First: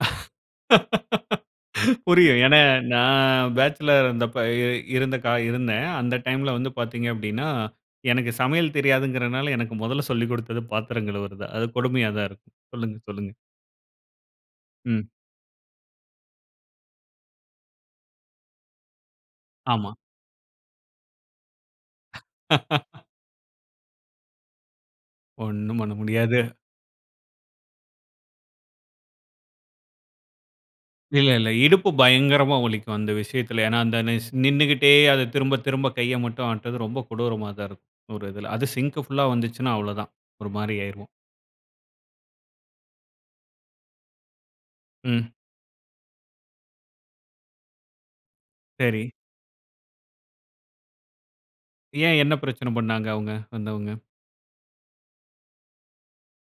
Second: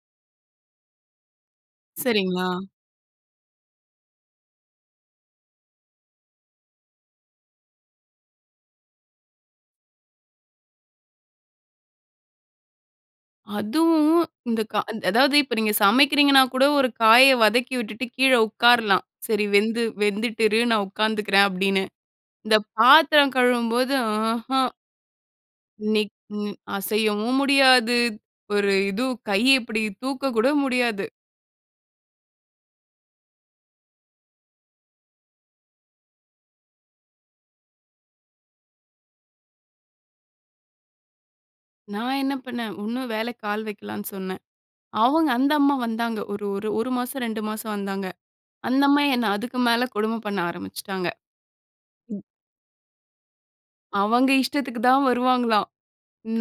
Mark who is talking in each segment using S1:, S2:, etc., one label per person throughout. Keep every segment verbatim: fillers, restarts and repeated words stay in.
S1: புரியும்.
S2: சரிங்களா?
S1: ஏன்னா நான் பேச்சுலரா இருந்தப்ப, இருந்த கா இருந்தேன். அந்த டைம்ல வந்து பார்த்தீங்க அப்படின்னா, எனக்கு சமையல் தெரியாதுங்கிறனால எனக்கு மொதல்ல சொல்லிக் கொடுத்தது பாத்திரம் கழுவுறது தான். அது கொடுமையா தான் இருக்கும். சொல்லுங்க சொல்லுங்க.
S2: அதுவும் இந்த கா
S1: ம்.
S2: அதாவது இப்ப நீங்க சமைக்கிறீங்கன்னா கூட ஒரு காயை வதக்கி விட்டுட்டு கீழே உட்காரலாம். சரி வெந்து
S1: ஆமா.
S2: வெந்துட்டு இரு நான் உட்காந்துக்கிறேன் அப்படின்னு. இந்த பாத்திரம் கழுவும்போது ஆஹம்.
S1: ஒண்ணும் பண்ண முடியாது.
S2: இன்னைக்கும் அசையவும் முடியாது. ஒரு இது கை இப்டி தூக்க கூட முடியாது.
S1: இல்ல இல்ல இடுப்பு பயங்கரமா வலிக்கும். அந்த விஷயத்தில. ஏன்னா அந்த ஸ் நின்னுக்கிட்டே திரும்ப திரும்ப கையை மட்டும் ஆட்டுறது ரொம்ப கொடூரமா தான் இருக்கும், ஒரு இதில. அது சிங்க் புல்லா வந்துச்சுன்னா அவ்வளவு தான் ஒரு மாரி ஆயிருவோம்.
S2: நான் என்ன பண்ணேன், உன்னும் வேலைக்கு ஆள் வைக்கலான்னு சொன்னேன். அவங்க
S1: ம்.
S2: அந்த அம்மா வந்தாங்க. ஒரு ஒரு ஒரு மாசம், ரெண்டு மாசம் வந்தாங்க. அந்த அம்மா
S1: சரி.
S2: என்னை அதுக்கு மேல கொடுமை பண்ண ஆரம்பிச்சுட்டாங்க.
S1: ஏன் என்ன பிரச்சனை பண்ணாங்க அவங்க வந்தவங்க?
S2: அவங்க இஷ்டத்துக்கு தான் வருவாங்களாம்.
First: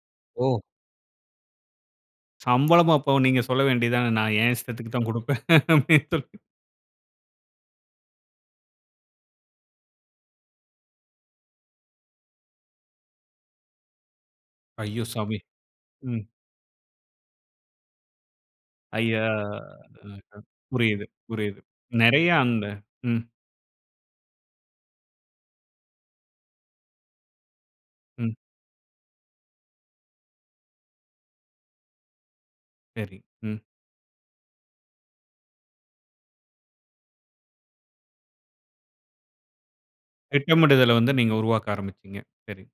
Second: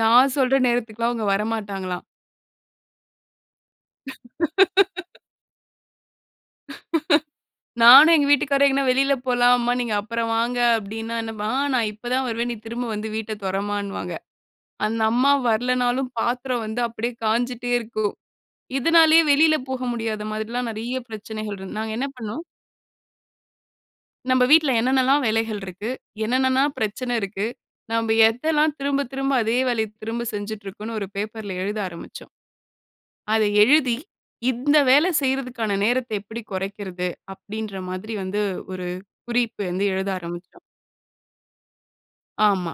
S2: நான் சொல்ற
S1: ஓ!
S2: நேரத்துக்குல்லாம் அவங்க வரமாட்டாங்களாம்.
S1: சம்பளமும் அப்ப நீங்க சொல்ல வேண்டியது தானே நான் என் இஷ்டத்திற்கு தான் கொடுப்பேன்.
S2: நானும் எங்க வீட்டுக்காரரும் எங்க வெளியில போலாம். அம்மா நீங்க அப்புறம் வாங்க. அப்டின்னா, நான் இப்ப தான் வருவேன். நீ திரும்ப வந்து வீட்டை தொறம்மான்பாங்க. அந்த
S1: ஐயோ!
S2: அம்மா
S1: சாமி.
S2: வரல்லைனாலும்
S1: ம்.
S2: பாத்திரம் வந்து அப்டியே காஞ்சுட்டே இருக்கும். இதனாலயே
S1: ஐயோ!
S2: வெளியில போக முடியாத மாதிரில்லாம் நெறைய
S1: புரியுது
S2: பிரச்சனைகள்
S1: புரியுது.
S2: இரு நாங்க என்ன
S1: நெறைய
S2: பண்ணினோம்.
S1: அந்த ம்.
S2: நம்ம வீட்டுல என்ன என்னலாம் வேலைகள் இருக்கு? என்னென்னலாம் பிரச்சனை இருக்கு? நம்ம
S1: ம்.
S2: எதெல்லாம் திரும்ப திரும்ப அதே வேலைய திரும்ப செஞ்சிட்டுருக்கோம்னு ஒரு பேப்பர் ல எழுத ஆரம்பிச்சோம்.
S1: சரி.
S2: அத
S1: ம்.
S2: எழுதி இந்த வேலை செய்றதுக்கான நேரத்த எப்படி குறைக்கிறது? அப்டின்ற மாதிரி வந்து ஒரு குறிப்பு வந்து எழுத ஆரம்பிச்சோம்.
S1: திட்டமிடுதலை வந்து நீங்க உருவாக்க ஆரம்பிச்சீங்க. சரி.
S2: ஆமா.